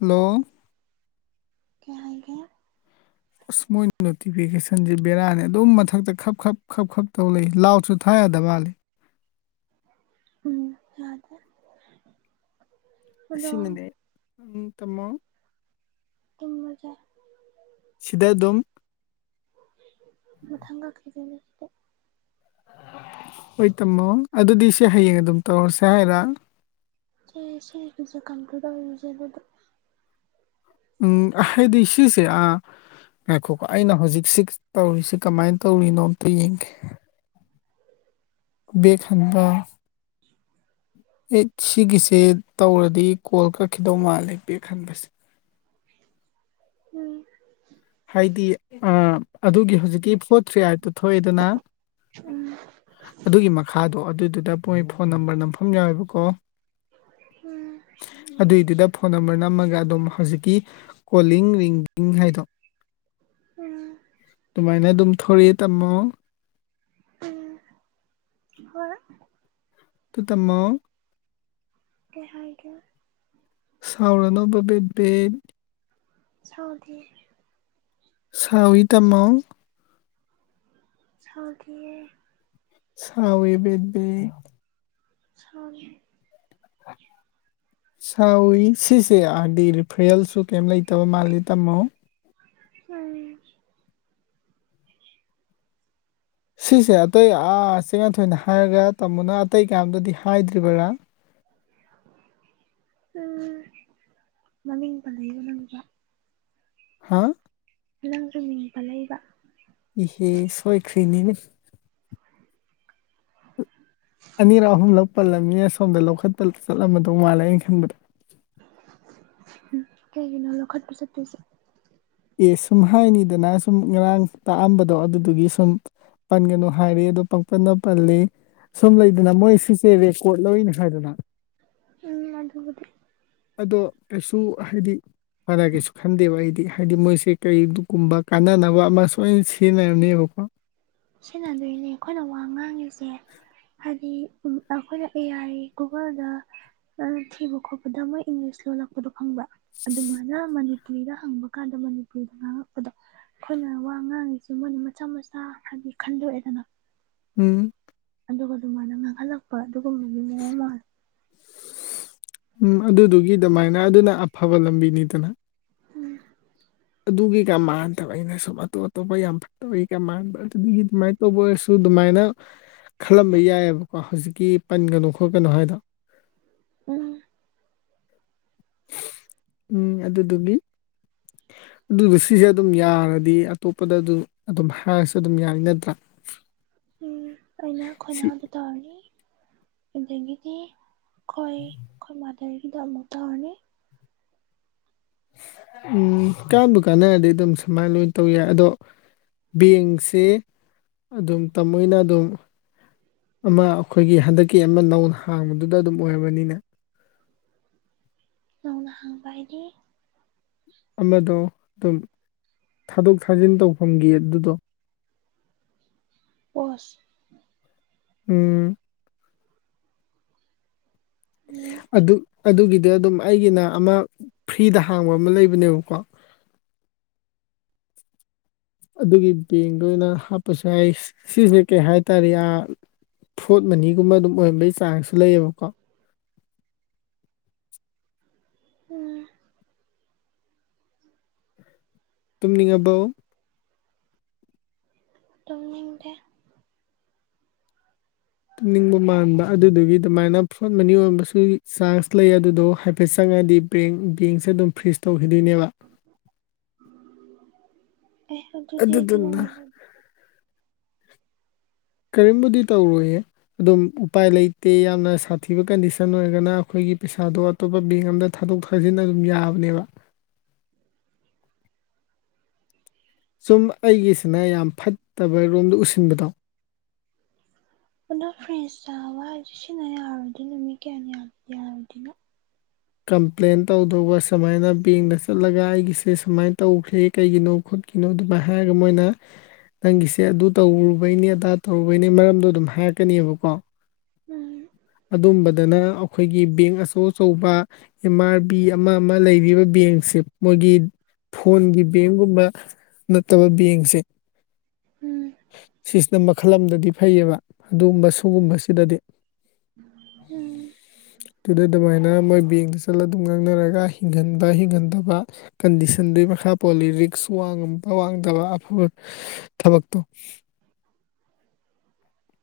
hello ꯀꯩ ꯍꯥꯏꯒꯦ ꯑꯁ ꯃꯣꯏꯅ ꯅꯣꯇꯤꯐꯤꯀꯦꯁꯟꯁꯤ ꯕꯦꯔꯥꯅꯤ ꯑꯗꯨꯝ ꯃꯊꯛꯇ ꯈꯞ ꯈꯞ ꯈꯞ ꯈꯞ ꯇꯧ ꯂꯩ ꯂꯥꯎꯗꯁꯨ ꯊꯥ ꯌꯥꯗ ꯃꯥꯜꯂꯦ ꯎꯝ ꯌꯥꯗꯦ ꯑꯗꯣ ꯁꯤꯅꯅꯦ ꯎꯝ ꯇꯨꯃꯣ ꯇꯨꯝꯃꯖꯦ ꯁꯤꯗ ꯑꯗꯨꯝ ꯃꯊꯪ [inaudible] [inaudible] ꯍꯣꯏ ꯇꯝꯃꯣ ꯑꯗꯨꯗꯤ ꯁꯤ ꯍꯌꯦꯡ ꯑꯗꯨꯝ ꯇꯧꯔꯁꯦ ꯍꯥꯏꯔ ꯁꯦ ꯁꯦ ꯁꯤꯒꯦꯁꯦ ꯀꯟꯀꯨ ꯇꯧꯔꯤꯁꯦ ꯑꯩꯉꯣꯟꯗꯥ ꯎꯝ ꯍꯥꯏꯗꯤ ꯁꯤꯁꯦ ꯑ ꯉꯥꯏꯈꯣꯀꯣ ꯑꯩꯅ ꯍꯧꯖꯤꯛ ꯁꯤꯛꯁ ꯇꯧꯔꯤꯁꯦ ꯀꯃꯥꯏꯅ ꯇꯧꯔꯤꯅꯣ ꯑꯝꯇ ꯌꯦꯡꯒꯦ ꯕꯦꯛ ꯍꯟꯕ ꯑꯦ ꯁꯤꯒꯤꯁꯦ ꯇꯧꯔꯗꯤ ꯀꯣꯜ ꯀꯛꯈꯤꯗꯧ ꯃꯥꯜꯂꯦ ꯕꯦꯛ ꯛꯟꯕꯁꯦ ꯎꯝ ꯍꯥꯏꯗꯤ ꯑ ꯑꯗꯨꯒꯤ ꯍꯧꯖꯤꯛꯀꯤ ꯐꯣꯔ ꯊ꯭ꯔꯤ ꯑꯥꯏꯠ ꯇꯣ ꯊꯣꯛꯑꯦꯗꯅ ꯎꯝ ꯑꯗꯨꯒꯤ ꯃꯈꯥꯗꯣ ꯑꯗꯨꯗꯨꯗ ꯃꯣꯏ ꯐꯣꯟ ꯅꯝꯕꯔ ꯅꯝꯐꯝ ꯌꯥꯎꯋꯦꯕꯀꯣ ꯎꯝ [inaudible] ꯑꯗꯨꯏꯗꯨꯗ__ ꯐꯣꯟ ꯅꯝꯕꯔ ꯅꯝꯃꯒ ꯑꯗꯨꯝ ꯍꯧꯖꯤꯛꯀꯤ ꯀꯣꯂꯤꯡ ꯔꯤꯡꯒꯤꯡ ꯍꯥꯏꯗꯣ ꯎꯝ ꯇꯨꯃꯥꯏꯅ ꯑꯗꯨꯝ ꯊꯧꯔꯦ ꯇꯥꯃꯣ ꯎꯝ ꯍꯣꯏ ꯈꯨ ꯇꯥꯃꯣ [unintelligible] ꯀꯩ ꯍꯥꯏꯒꯦ ꯁꯥꯎꯔꯅꯣꯕ ꯕꯦ ꯕꯤ ꯁꯥꯎꯗꯤꯌꯦ ꯁꯥꯎꯏ ꯇꯥꯃꯣ ꯁꯥꯈꯤꯌꯦ ꯁꯥꯎꯏ ꯕꯦꯕꯤ ꯁꯥꯏꯌꯦ ꯁꯥꯎꯋꯤ ꯁꯤꯁꯦ ꯍꯥꯏꯗꯤ ꯔꯤꯐ꯭ꯔꯦꯜꯁꯨ ꯀꯩꯝ ꯂꯩꯇꯕ ꯃꯥꯜꯂꯦ ꯇꯝꯃꯣ ꯎꯝ ꯁꯤꯁꯦ ꯑꯇꯩ ꯆꯦꯡꯅꯊꯣꯏꯅ ꯍꯥꯏꯔꯒ ꯇꯥꯃꯣꯅ ꯑꯇꯩ ꯀꯌꯥꯝꯗꯗꯤ ꯍꯥꯏꯗ꯭ꯔꯤꯕꯔꯥ ꯎꯝ ꯃꯃꯤꯡ ꯄꯜꯂꯛꯏꯕ ꯅꯪꯁꯨ ꯍꯥꯥ ꯅꯥꯪꯁꯨ ꯃꯤꯡ ꯄꯜꯂꯛ ꯏꯕ ꯏꯅꯤꯁ ꯑꯅꯤꯔꯛ ꯑꯍꯨꯝꯂꯛ ꯄꯜꯂꯝꯅꯤꯅ ꯁꯣꯝꯗ ꯂꯧꯈꯠꯄ ꯆꯠꯂꯝꯃꯗꯧ ꯃꯥꯜꯂꯦ ꯑꯩꯅ ꯈꯟꯕꯗ ꯀꯩꯒꯤꯅꯣ ꯂꯧꯈꯠꯄ ꯆꯠꯇꯣꯏꯁꯦ ꯑꯦ ꯁꯨꯝ ꯍꯥꯏꯅꯤꯗꯅ ꯁꯨꯝ ꯉꯔꯥꯡ ꯇꯥꯛꯑꯝꯕꯗꯣ ꯑꯗꯨꯗꯨꯒꯤ ꯁꯨꯝ ꯄꯟꯒꯅꯨ ꯍꯥꯏꯔꯦ ꯗꯣ ꯄꯪꯄꯅ ꯄꯜꯂꯤ ꯁꯨꯝ ꯂꯩꯗꯅ ꯃꯣꯏ ꯁꯤꯁꯦ ꯔꯦꯀꯣꯔꯠ ꯂꯧꯏꯅ ꯍꯥꯏꯗꯅ ꯎꯝ ꯃꯗꯨꯒꯗꯤ ꯑꯗꯣ ꯀꯩꯁꯨ ꯍꯥꯏꯗꯤ ꯐꯔ ꯀꯩꯁꯨ ꯈꯟꯗꯦꯕ ꯑꯩꯗꯤ ꯍꯥꯏꯗꯤ ꯃꯣꯏꯁꯦ ꯀꯔꯤꯒꯨꯝꯕ ꯀꯥꯟꯅꯅꯕ ꯑꯃ ꯁꯣꯏ ꯁꯤꯖꯤꯟꯅꯔꯝꯅꯦꯕꯀꯣ ꯁꯤꯟꯅꯗꯣꯏꯅꯦ ꯑꯩꯈꯣꯏꯅ ꯋꯥ ꯉꯥꯡꯉꯤꯁꯦ ꯍꯥꯏꯗꯤ ꯎ ꯑꯩꯈꯣꯏꯅ ꯑꯦ ꯑꯥꯏ ꯒꯨꯒꯜꯗ ꯑ ꯊꯤꯕ ꯈꯣꯠꯄꯗ ꯃꯣꯏ ꯏꯪꯂꯤꯁ ꯂꯣꯜꯂꯛꯄꯗꯣ ꯈꯪꯕ꯭ꯔꯥ ꯑꯗꯨꯃꯥꯏꯅ ꯃꯅꯤꯄꯨꯔꯤꯗ ꯍꯪꯕ ꯀꯥꯟꯗ ꯃꯅꯤꯄꯨꯔꯤ ꯉꯥꯡꯉꯛꯄꯗꯣ ꯑꯩꯈꯣꯏꯅ ꯋꯥ ꯉꯥꯡꯉꯤꯁꯦ ꯃꯣꯏꯅ ꯃꯆꯥ ꯃꯆꯥ ꯍꯥꯏꯗꯤ ꯈꯟꯗꯣꯛꯑꯦꯗꯅ ꯎꯝ ꯑꯗꯨꯒ ꯑꯗꯨꯃꯥꯏꯅ ꯉꯥꯡꯍꯜꯂꯛꯄ ꯑꯗꯨꯒꯨꯝ [inaudible] ꯎꯝ ꯑꯗꯨꯗꯨꯒꯤ ꯑꯗꯨꯃꯥꯏꯅ ꯑꯗꯨꯅ ꯑꯐꯕ ꯂꯝꯕꯤꯅꯤꯗꯅ ꯑꯗꯨꯗꯨꯒꯤꯀꯥ ꯃꯥꯟꯗꯕ ꯑꯩꯅ ꯁꯨꯝ ꯑꯇꯣ ꯑꯇꯣꯞꯄ ꯌꯥꯝ [unintelligible] ꯀ ꯃꯥꯟꯕ ꯑꯗꯨꯒꯤꯗꯨꯃꯥꯏ ꯇꯧꯕ ꯑꯣꯏꯔꯁꯨ ꯑꯗꯨꯃꯥꯏꯅ ꯈꯜꯂꯝꯕ ꯌꯥꯏꯌꯦꯕꯀꯣ ꯍꯧꯖꯤꯛ ꯀ ꯄꯟꯒꯅꯨ ꯈꯣꯠꯀꯅꯨ ꯍꯥꯏꯗꯣ ꯎꯝ ꯎꯝ ꯑꯗꯨꯗꯨꯒꯤ ꯑꯗꯨ ꯁꯤꯁꯦ ꯑꯗꯨꯝ ꯌꯥꯔꯗꯤ ꯑꯇꯣꯞꯄꯗ ꯑꯗꯨ ꯑꯗꯨꯝ ꯍꯥꯏꯔꯁꯨ ꯑꯗꯨꯝ ꯌꯥꯅꯤ ꯅꯠꯇ꯭ꯔꯥ ꯎꯝ ꯑꯩꯅ ꯁꯤ ꯈꯣꯏꯅꯥꯎꯗ ꯇꯧꯔꯅꯤ ꯑꯗꯒꯤꯗꯤ ꯑꯩꯈꯣꯏ ꯑꯩꯈꯣꯏ ꯃꯥꯗꯔꯒꯤꯗ ꯑꯃꯨꯛ ꯇꯧꯔꯅꯤ ꯎꯝ ꯀꯥꯟꯕꯨ ꯀꯥꯟꯅꯔꯗꯤ ꯑꯗꯨꯝ ꯁꯨꯃꯥꯏꯅ ꯂꯣꯏꯅ ꯇꯧ ꯌꯥꯏ ꯑꯗꯣ ꯕꯦꯡꯁꯦ ꯑꯗꯨꯝ ꯇꯃꯣꯏꯅ ꯑꯗꯨꯝ ꯑꯃ ꯑꯩꯈꯣꯏꯒꯤ ꯍꯟꯗꯛꯀꯤ ꯑꯃ ꯅꯧꯅ ꯍꯥꯡꯕꯗꯨꯗ ꯑꯗꯨꯝ ꯑꯣꯏꯔꯝꯃꯅꯤꯅꯦ ꯅꯧꯅ ꯍꯪꯕꯗꯤ ꯑꯃꯗꯣ ꯑꯗꯨꯝ ꯊꯥꯗꯣꯛ ꯊꯥꯖꯤꯟ ꯇꯧꯐꯝꯒꯤ ꯑꯗꯨꯗꯣ ꯑꯣꯁ ꯎꯝ ꯎꯝ ꯑꯗꯨ ꯑꯗꯨꯒꯤꯗꯤ ꯑꯗꯨꯝ ꯑꯩꯒꯤꯅ ꯑꯃ ꯐ꯭ꯔꯤꯗ ꯍꯥꯡꯕ ꯑꯃ ꯂꯩꯕꯅꯦꯕꯀꯣ ꯑꯗꯨꯒꯤ ꯕꯦꯡꯗ ꯑꯣꯏꯅ ꯍꯥꯞꯄꯁꯨ ꯌꯥꯏ ꯁꯤꯁꯦ ꯀꯩ ꯍꯥꯏꯇꯥꯔꯦ ꯑꯥꯦ ꯐ꯭ꯔꯣꯠ ꯃꯅꯤꯒꯨꯝꯕ ꯑꯗꯨꯝ ꯑꯣꯏꯔꯝꯕꯩ ꯆꯥꯟꯁꯁꯨ ꯂꯩꯌꯦꯕꯀꯣ ꯎꯝ ꯇꯨꯝꯅꯤꯡꯉꯕꯣ ꯇꯨꯝꯅꯤꯡꯗꯦ ꯇꯨꯝꯅꯤꯡꯕ ꯃꯥꯟꯕ ꯑꯗꯨꯗꯨꯒꯤ ꯑꯗꯨꯃꯥꯏꯅ ꯐ꯭ꯔꯣꯠ ꯃꯅꯤ ꯑꯣꯢꯔꯝꯕꯁꯨ ꯆꯥꯟꯁ ꯂꯩ ꯑꯗꯨꯗꯣ ꯍꯥꯏꯐꯦꯠ ꯆꯪꯉꯗꯤ ꯕꯦꯡ ꯕꯦꯡꯁꯦ ꯑꯗꯨꯝ ꯐ꯭ꯔꯤꯖ ꯇꯧꯈꯤꯗꯣꯏꯅꯦꯕ ꯑꯦ ꯑꯗꯨꯗꯤ ꯑꯩꯗꯤ ꯑꯗꯨꯗꯨꯅ [unintelligible] ꯀꯔꯤꯝꯕꯨꯗꯤ ꯇꯧꯔꯣꯏꯌꯦ ꯑꯗꯨꯝ ꯎꯄꯥꯏ ꯂꯩꯇꯦ ꯌꯥꯝꯅ ꯁꯥꯊꯤꯕ ꯀꯟꯗꯤꯁꯟ ꯑꯣꯏꯔꯒꯅ ꯑꯩꯈꯣꯏꯒꯤ ꯄꯩꯁꯥꯗꯣ ꯑꯇꯣꯞꯄ ꯕꯦꯡ ꯑꯝꯗ ꯊꯥꯗꯣꯛ ꯊꯥꯖꯤꯟ ꯑꯗꯨꯝ ꯌꯥꯕꯅꯦꯕ ꯁꯨꯝ ꯑꯩꯒꯤꯁꯤꯅ ꯌꯥꯝ ꯐꯠꯇꯕ ꯔꯣꯝꯗ ꯎꯁꯤꯟꯕꯗꯣ ꯑꯗꯣ ꯐ꯭ꯔꯦꯤꯁ ꯆꯥꯕ ꯍꯥꯏꯁꯦ ꯁꯤꯟꯅ ꯌꯥꯔꯗꯣꯏꯅꯤꯅ ꯅꯨꯃꯤꯠ ꯀꯌꯥ ꯌꯥꯔꯣꯢꯗꯣꯏꯅꯣ ꯀꯝꯄ꯭ꯂꯦꯟ ꯇꯧꯗꯧꯕ ꯁꯨꯃꯥꯏꯅ ꯕꯦꯡꯗ ꯆꯠꯂꯒ ꯑꯩꯒꯤꯁꯦ ꯁꯨꯃꯥꯏꯅ ꯇꯧꯈ꯭ꯔꯦ ꯀꯩꯒꯤꯅꯣ ꯈꯣꯠꯀꯤꯅꯣ ꯑꯗꯨꯃꯥꯏꯅ ꯍꯥꯏꯔꯒ ꯃꯣꯏꯅ ꯅꯪꯒꯤꯁꯦ ꯑꯗꯨ ꯇꯧꯔꯨꯕꯩꯅꯤ ꯑꯗꯥ ꯇꯧꯔꯨꯕꯩꯅꯤ ꯃꯔꯝꯗꯣ ꯑꯗꯨꯝ ꯍꯥꯏꯔꯀꯅꯦꯕꯀꯣ ꯎꯝ ꯑꯗꯨꯝꯕꯗꯅ ꯑꯩꯈꯣꯏꯒꯤ ꯕꯦꯡ ꯑꯆꯧ ꯑꯆꯧꯕ ꯑꯦꯝ ꯑꯥꯔ ꯕꯤ ꯑꯃ ꯑꯃ ꯂꯩꯔꯤꯕ ꯕꯦꯡꯁꯦ ꯃꯣꯏꯒꯤ ꯐꯣꯟꯒꯤ ꯕꯦꯡꯒꯨꯝꯕ ꯅꯠꯇꯕ ꯕꯦꯡꯁꯦ ꯎꯝ ꯁꯤꯁꯅ ꯈꯜꯂꯝꯗꯗꯤ ꯐꯩꯌꯦꯕ ꯑꯗꯨꯒꯨꯝꯕ ꯎꯝ ꯁꯤꯒꯨꯝꯕꯁꯤꯗꯗꯤ ꯎꯝ ꯑꯗꯨꯗꯣ ꯗꯨꯃꯥꯢ ꯃꯣꯏ ꯕꯦꯡꯗ ꯆꯠꯂ ꯑꯗꯨꯝ ꯉꯥꯡꯅꯔꯒ ꯍꯤꯡꯍꯟꯕ ꯍꯤꯡꯍꯟꯗꯕ ꯀꯟꯗꯤꯁꯟꯗꯨꯒꯤ ꯃꯈꯥ ꯄꯣꯜꯂꯤ ꯔꯤꯛꯁ ꯋꯥꯡꯉꯝꯕ ꯋꯥꯡꯗꯕ ꯑꯐꯕ ꯊꯕꯛꯇꯣ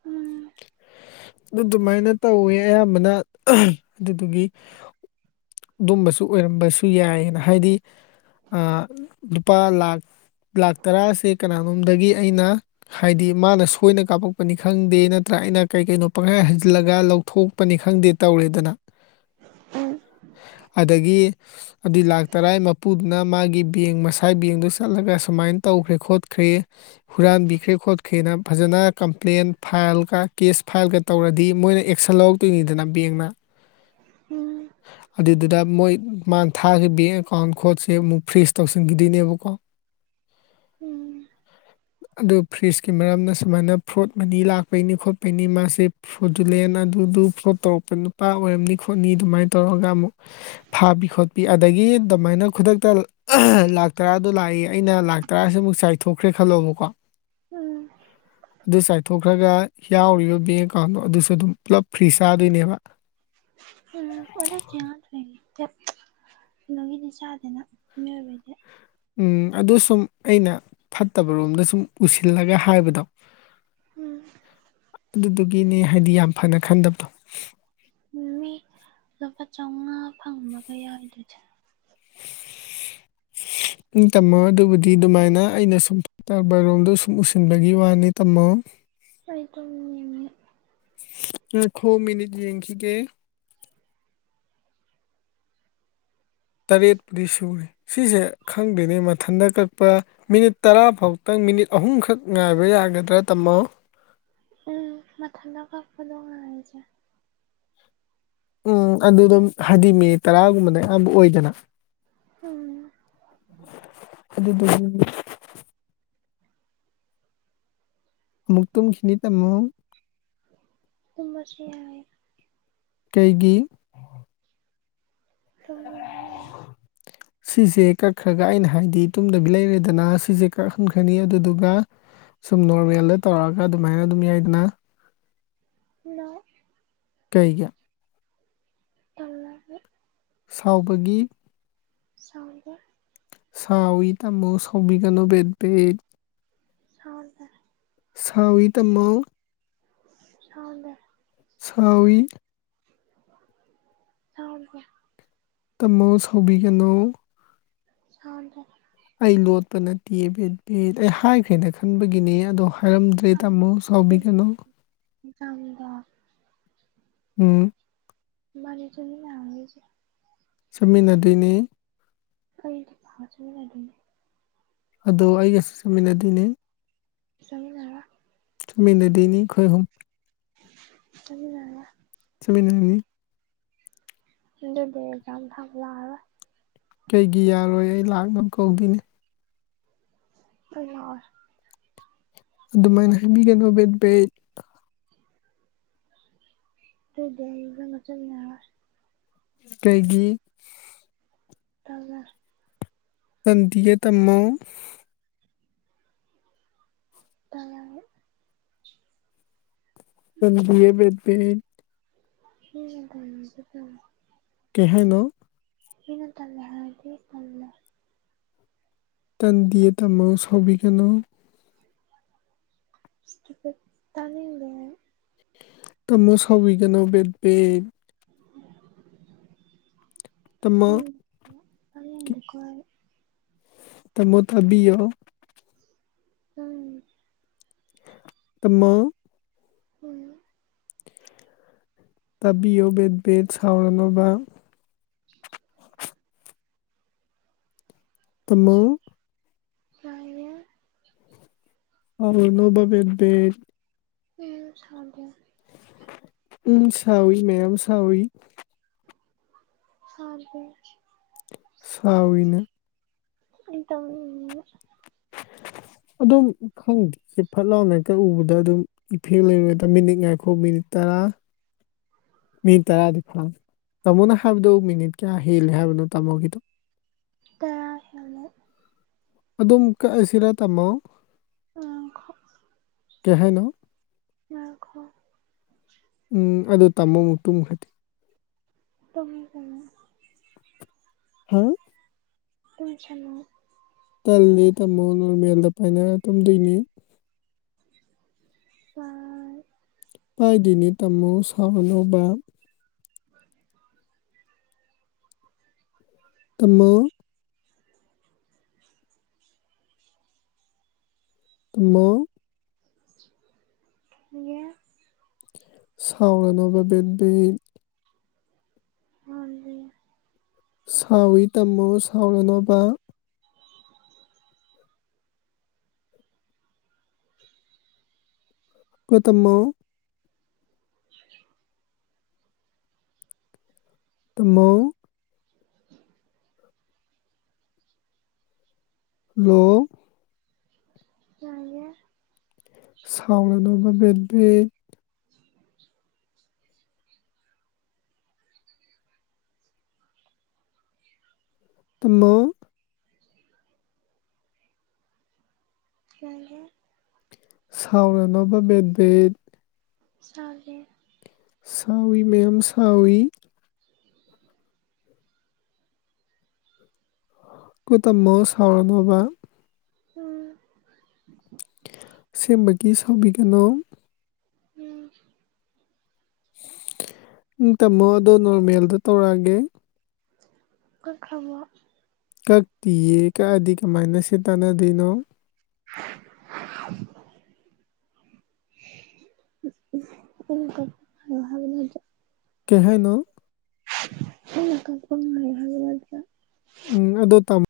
ꯎꯝ ꯑꯗꯨꯃꯥꯏꯅ ꯇꯧꯋꯦ ꯑꯌꯥꯝꯕꯅ ꯑꯗꯨꯗꯨꯒꯤ ꯑꯗꯨꯝꯕꯁꯨ ꯑꯣꯏꯔꯝꯕꯁꯨ ꯌꯥꯏꯑꯅ ꯍꯥꯏꯗꯤ ꯑꯥ ꯂꯨꯄꯥ ꯂꯥꯥꯛ ꯂꯥꯛ ꯇꯔꯥꯁꯦ ꯀꯅꯥꯅꯣꯝꯗꯒꯤ ꯑꯩꯅ ꯍꯥꯏꯗꯤ ꯃꯥꯅ ꯁꯣꯏꯅ ꯀꯥꯞꯄꯛꯄꯅꯤ ꯈꯪꯗꯦ ꯅꯠꯇ꯭ꯔꯥ ꯑꯩꯅ ꯀꯩ ꯀꯩꯅꯣ ꯄꯪꯍꯥꯏ ꯍꯟꯖꯤꯜꯂꯒ ꯂꯧꯊꯣꯛꯄꯅꯤ ꯈꯪꯗꯦ ꯇꯧꯔꯦꯗꯅ ꯎꯝ ꯑꯗꯒꯤ ꯑꯗꯨ ꯂꯥꯛ ꯇꯔꯥ ꯃꯄꯨꯗꯨꯅ ꯃꯥꯒꯤ ꯕꯦꯡ ꯃꯁꯥꯏ ꯕꯦꯡꯗꯨ ꯆꯠꯂꯒ ꯁꯨꯃꯥꯏꯅ ꯇꯧꯈ꯭ꯔꯦ ꯈꯣꯠꯈ꯭ꯔꯦ ꯍꯨꯔꯟꯕꯤꯈ꯭ꯔꯦ ꯈꯣꯠꯈ꯭ꯔꯦꯅꯥ ꯐꯖꯅ ꯀꯝꯄ꯭ꯂꯦꯟ ꯐꯥꯏꯜꯒ ꯀꯦꯁ ꯐꯥꯏꯜꯒ ꯇꯧꯔꯗꯤ ꯃꯣꯏꯅ ꯑꯦꯛꯁꯟ ꯂꯧꯔꯛꯇꯣꯏꯅꯤꯗꯅ ꯕꯦꯡꯅ ꯎꯝ ꯑꯗꯨꯗ ꯃꯣꯏ ꯃꯥꯅ ꯊꯥꯈꯤꯕ ꯕꯦꯡ ꯑꯦꯀꯥꯎꯟ ꯈꯣꯠꯁꯦ ꯑꯃꯨꯛ ꯐ꯭ꯔꯤꯁ ꯇꯧꯁꯤꯟꯈꯤꯗꯣꯏꯅꯦꯕꯀꯣ ꯎꯝ ꯑꯗꯨ ꯐ꯭ꯔꯤꯖꯀꯤ ꯃꯔꯝꯅ ꯁꯨꯃꯥꯏꯅ ꯐ꯭ꯔꯣꯠ ꯃꯅꯤ ꯂꯥꯛꯄꯩꯅꯤ ꯈꯣꯠꯄꯩꯅꯤ ꯃꯥꯁꯦ ꯐꯣꯗꯨꯂꯦꯟ ꯑꯗꯨꯗꯨ ꯐ꯭ꯂꯣꯗ ꯇꯧꯔꯛꯄ ꯅꯨꯄꯥ ꯑꯣꯏꯔꯝꯅꯤ ꯈꯣꯠꯅꯤ ꯑꯗꯨꯃꯥꯏꯅ ꯇꯧꯔꯒ ꯑꯃꯨꯛ ꯐꯥꯕꯤ ꯈꯣꯠꯄꯤ ꯑꯗꯒꯤ ꯑꯗꯨꯃꯥꯏꯅ ꯈꯨꯗꯛꯇ ꯂꯥꯛ ꯇꯔꯥꯗꯣ ꯂꯥꯛꯏ ꯑꯩꯅ ꯂꯥꯛ ꯇꯔꯥꯁꯤꯃꯨꯛ ꯆꯥꯏꯊꯣꯛꯈ꯭ꯔꯦ ꯈꯜꯂꯣꯕꯀꯣ ꯎꯝ ꯊꯣꯛꯈ꯭ꯔꯒ ꯌꯥꯎꯔꯤꯕ ꯕꯦꯡ ꯑꯦꯀꯥꯎꯟꯗꯣ ꯑꯗꯨꯁꯨ ꯑꯗꯨꯝ ꯄꯨꯂꯞ ꯐ꯭ꯔꯤꯁ ꯆꯥꯗꯣꯏꯅꯦꯕ ꯎꯝ ꯑꯣꯟꯅ ꯌꯥꯅꯤ ꯅꯨꯃꯤꯠꯅ ꯆꯥꯗꯦꯅ ꯃꯤꯑꯣꯏꯕꯗꯤ ꯎꯝ ꯑꯗꯨ ꯁꯨꯝ ꯑꯩꯅ ꯐꯠꯇꯕ ꯔꯣꯝꯗ ꯁꯨꯝ ꯎꯁꯤꯜꯂꯒ ꯍꯥꯏꯕꯗꯣ ꯎꯝ ꯑꯗꯨꯗꯨꯒꯤꯅꯦ ꯍꯥꯏꯗꯤ ꯌꯥꯝ ꯐꯅ ꯈꯟꯗꯕꯗꯣ ꯃꯤ ꯂꯨꯄꯥ ꯆꯥꯃꯉꯥ ꯐꯪꯕꯒ ꯌꯥꯎꯔꯤꯗꯨꯗꯤ ꯎꯝ ꯇꯝꯃꯣ ꯑꯗꯨꯕꯨꯗꯤ ꯑꯗꯨꯃꯥꯏꯅ ꯑꯩꯅ ꯁꯨꯝ ꯐꯇꯕꯥꯔꯣꯝꯗꯣ ꯁꯨꯝ ꯎꯁꯤꯟꯕꯒꯤ ꯋꯥꯅꯤ ꯇꯝꯃꯣ ꯑꯩ ꯇꯨꯝꯅꯤꯡꯉꯦ ꯉꯥꯢꯈꯣ ꯃꯤꯅꯤꯠ ꯌꯦꯡꯈꯤꯒꯦ ꯇꯔꯦꯠꯄꯨꯗꯤ ꯁꯨꯔꯦ ꯁꯤꯁꯦ ꯈꯪꯗꯦꯅꯦ ꯃꯊꯟꯗ ꯀꯛꯄ ꯃꯤꯅꯤꯠ ꯇꯔꯥ ꯐꯥꯎꯇꯪ ꯃꯤꯅꯤꯠ ꯑꯍꯨꯝꯈꯛ ꯉꯥꯏꯕ ꯌꯥꯒꯗ꯭ꯔꯥ ꯇꯥꯝꯃꯣ ꯎꯝ ꯃꯊꯥꯟꯇ ꯀꯛꯄꯗꯣ ꯉꯥꯢꯔꯁꯦ ꯎꯝ ꯑꯗꯨ ꯑꯗꯨꯝ ꯍꯥꯏꯗꯤ ꯃꯦ ꯇꯔꯥꯒꯨꯝꯕꯅ ꯑꯌꯥꯝꯕ ꯑꯣꯏꯗꯅ ꯎꯝ ꯑꯗꯨꯕꯨꯗꯤ ꯃꯨꯛ ꯇꯨꯨꯝ ꯈꯤꯅꯤ ꯇꯥꯃꯣ ꯇꯨꯝꯃꯁꯦ ꯌꯥꯏꯌꯦ ꯀꯩꯒꯤ ꯇꯨꯝꯅꯤꯡꯉꯦ ꯑꯩ ꯁꯤꯁꯦ ꯀꯛꯈ꯭ꯔꯒ ꯑꯩꯅ ꯍꯥꯏꯗꯤ ꯇꯨꯝꯗꯕꯤ ꯂꯩꯔꯦꯗꯅ ꯁꯤꯁꯦ ꯀꯛꯍꯟꯈ꯭ꯔꯅꯤ ꯑꯗꯨꯗꯨꯒ ꯁꯨꯝ ꯅꯣꯔꯃꯦꯜꯗ ꯇꯧꯔꯑꯒ ꯑꯗꯨꯃꯥꯏꯅ ꯑꯗꯨꯝ ꯌꯥꯏꯗꯅ ꯌꯥꯏ ꯀꯩꯒꯤ ꯇꯟꯕꯒꯤ ꯁꯥꯎꯕꯒꯤ ꯁꯥꯎꯗꯦ ꯁꯥꯎꯋꯤ ꯇꯝꯃꯣ ꯁꯥꯎꯕꯤꯒꯅꯣ ꯕꯦꯕꯦ ꯁꯥꯎꯗꯦ ꯁꯥꯎꯏ ꯇꯝꯃꯣ ꯁꯥꯎꯗꯦ ꯁꯥꯎꯏ ꯁꯥꯎꯗꯦ ꯇꯨꯝꯃꯣ ꯁꯥꯎꯕꯤꯒꯅꯣ ꯁꯥꯎꯗꯦ ꯑꯩ ꯂꯣꯠꯄ ꯅꯠꯇꯦ ꯕꯦꯕꯦꯗ ꯍꯥꯏ ꯍꯦꯟꯅ ꯈꯟꯕꯒꯤꯅꯤ ꯑꯗꯣ ꯍꯥꯏꯔꯝꯗ꯭ꯔꯦ ꯇꯥꯃꯣ ꯁꯥꯎꯕꯤꯒꯅꯣ ꯆꯥꯡꯗ ꯎꯝ ꯏ ꯇꯨꯝꯃꯤꯅꯔꯣꯏꯖꯦ ꯆꯠꯃꯤꯟꯅꯗꯣꯏꯅꯦ ꯑꯩꯗꯤ ꯊꯥꯖ ꯊꯥꯖꯅꯕꯤ ꯑꯗꯣ ꯑꯩꯒꯁꯨ ꯆꯥꯃꯤꯟꯅꯗꯣꯏꯅꯦ ꯆꯥꯃꯤꯟꯅꯔꯣꯏ ꯇꯨꯃꯤꯟꯅꯗꯨꯢꯅꯤ ꯈꯣꯏ ꯍꯨꯨꯝ ꯊꯨꯃꯤꯟꯅꯔꯣꯏ ꯊꯨꯃꯤꯟꯅꯅꯤ ꯍꯟꯗꯛꯇꯤ ꯑꯦꯛꯖꯥꯝ ꯊꯥꯕ ꯂꯥꯛꯑꯔꯣꯢ ꯀꯩꯒꯤ ꯌꯥꯔꯣꯏ ꯑꯩ ꯂꯥꯛꯅꯕ ꯀꯧꯗꯣꯏꯅꯦ ꯑꯩ ꯂꯥꯛꯑꯣꯏ ꯑꯗꯨꯃꯥꯏꯅ ꯍꯥꯏꯕꯤꯒꯅꯨ ꯕꯦ ꯕꯦꯠ ꯇꯨꯗꯤ ꯑꯩ ꯅꯪꯒ ꯖꯨ ꯂꯥꯑ ꯀꯩꯒꯤ ꯇꯜꯂꯦ ꯇꯟꯗꯤꯌꯦ ꯇꯟꯅꯣ ꯇꯜꯂꯦ ꯍꯥꯏꯕ ꯑꯩ ꯇꯟꯗꯤꯌꯦ ꯕꯦꯕ ꯄꯦ ꯅꯦ ꯎꯝꯍꯨꯝ ꯍꯨꯝ ꯍꯨ ꯀꯩ ꯍꯥꯏꯅꯣ ꯑꯩꯅ ꯇꯜꯂꯦ ꯍꯥꯏꯔꯗꯤ ꯇꯜꯂꯦ ꯇꯟꯗꯤꯌꯦ ꯇꯥꯃꯣ ꯁꯥꯎꯕꯤꯒꯅꯣ ꯁꯇꯨꯄꯤꯗ ꯇꯥꯅꯤꯡꯗꯦ ꯍꯦ ꯇꯨꯝꯃꯣ ꯁꯥꯎꯕꯤꯒꯅꯣ ꯕꯦꯕꯦ ꯇꯥꯃꯣ ꯎꯝ [unintelligible] ꯇꯃꯣ ꯊꯥꯕꯤꯌꯣ ꯎꯝ ꯇꯨꯝꯃꯣ ꯎꯝ ꯇꯥꯕꯤꯌꯣ ꯕꯦꯠ ꯕꯦꯠ ꯁꯥꯎꯔꯝꯃꯥꯒ ꯇꯨꯝꯃꯣ ꯌꯥꯏꯌꯦ ꯁꯥꯎꯔꯅꯣꯕ ꯕꯦꯕꯦ ꯎꯡ ꯁꯥꯎꯗꯦ ꯎꯝ ꯁꯥꯎꯏ ꯃꯌꯥꯝ ꯁꯥꯎꯏ ꯁꯥ ꯗꯦ ꯁꯥꯎꯋꯤꯅꯦ [unintelligible] ꯑꯗꯨꯝ ꯈꯪꯗꯦ ꯐꯠ ꯂꯥꯎ ꯍꯦꯀꯇ ꯎꯕꯗ ꯑꯗꯨꯝ ꯏꯐꯦꯛ ꯂꯩꯕꯩ ꯃꯤꯅꯤꯠ ꯉꯥꯏꯈꯣ ꯃꯤꯅꯤꯠ ꯇꯔꯥ ꯃꯤꯅꯤꯠ ꯇꯔꯥꯗꯤ ꯐꯥꯔꯦ ꯇꯥꯃꯣꯅ ꯍꯥꯏꯕꯗꯣ ꯃꯤꯅꯤꯠ ꯀꯌꯥ ꯍꯦꯜꯂꯦ ꯍꯥꯏꯕꯅꯣ ꯇꯥꯃꯣꯒꯤꯗꯣ ꯇꯔꯥ ꯍꯦꯜꯂꯦ ꯑꯗꯨꯝ ꯀꯛꯑꯁꯤꯔ ꯊꯝꯃꯣ ꯎꯝ ꯀꯩꯍꯥꯏꯅꯣ ꯉꯥꯏꯈꯣ ꯎꯝ ꯑꯗꯨ ꯇꯃꯣꯃꯨꯛ ꯇꯨꯝꯈꯔꯗꯤ [unintelligible] ꯍꯥ ꯑꯣꯏꯖꯅꯣ ꯇꯜꯂꯦ ꯇꯝꯃꯣ ꯅꯣꯔꯃꯦꯜꯗ ꯄꯥꯏꯅꯔ ꯇꯨꯝꯗꯣꯏꯅꯤ ꯑꯥ ꯄꯥꯏꯗꯣꯏꯅꯦ ꯇꯥꯃꯣ ꯁꯥꯎꯔꯅꯣꯕ ꯇꯨꯝꯃꯣ ꯇꯨꯝꯃꯣ ꯉꯦ ꯁꯥꯎꯔꯅꯣꯕ ꯕꯦꯕꯤ ꯉꯜꯂꯤ ꯁꯥꯎꯋꯤ ꯇꯃꯣ ꯁꯥꯎꯔꯅꯣꯕ ꯀꯣꯜꯊꯝꯃꯣ ꯇꯃꯣ ꯍꯂꯣ ꯀꯩꯍꯥꯏꯒꯦ ꯁꯥꯎꯔꯅꯣꯕ [unintelligible] ꯇꯨꯃꯣ ꯀꯩꯍꯥꯏꯒꯦ ꯁꯥꯎꯔꯅꯣꯕ ꯕꯦꯕꯦ ꯁꯥꯗꯦ ꯁꯥꯎꯋꯤ ꯃꯌꯥꯝ ꯁꯥꯎꯋꯤ ꯀꯣ ꯇꯥꯃꯣ ꯁꯥꯎꯔꯅꯣꯕ ꯎꯝ ꯁꯦꯝꯕꯒꯤ ꯁꯥꯎꯕꯤꯒꯅꯣ ꯎꯝ ꯇꯥꯝꯃꯣ ꯑꯗꯣ ꯅꯣꯔꯃꯦꯜꯗ ꯇꯧꯔꯛꯑꯒꯦ ꯀꯛꯈ꯭ꯔꯕꯣ ꯀꯛꯇꯤꯌꯦ ꯀꯛꯑꯗꯤ ꯀꯃꯥꯏꯅ ꯁꯤ ꯇꯥꯟꯅꯗꯣꯏꯅꯣ [inaudible] ꯀꯩꯍꯥꯏꯅꯣ ꯅꯪꯅ ꯀꯛꯄ ꯉꯥꯏ ꯉꯣ ꯍꯥꯏꯕ ꯅꯠꯇꯔꯥ ꯎꯝ ꯑꯗꯨꯗꯣ ꯇꯝꯃꯦ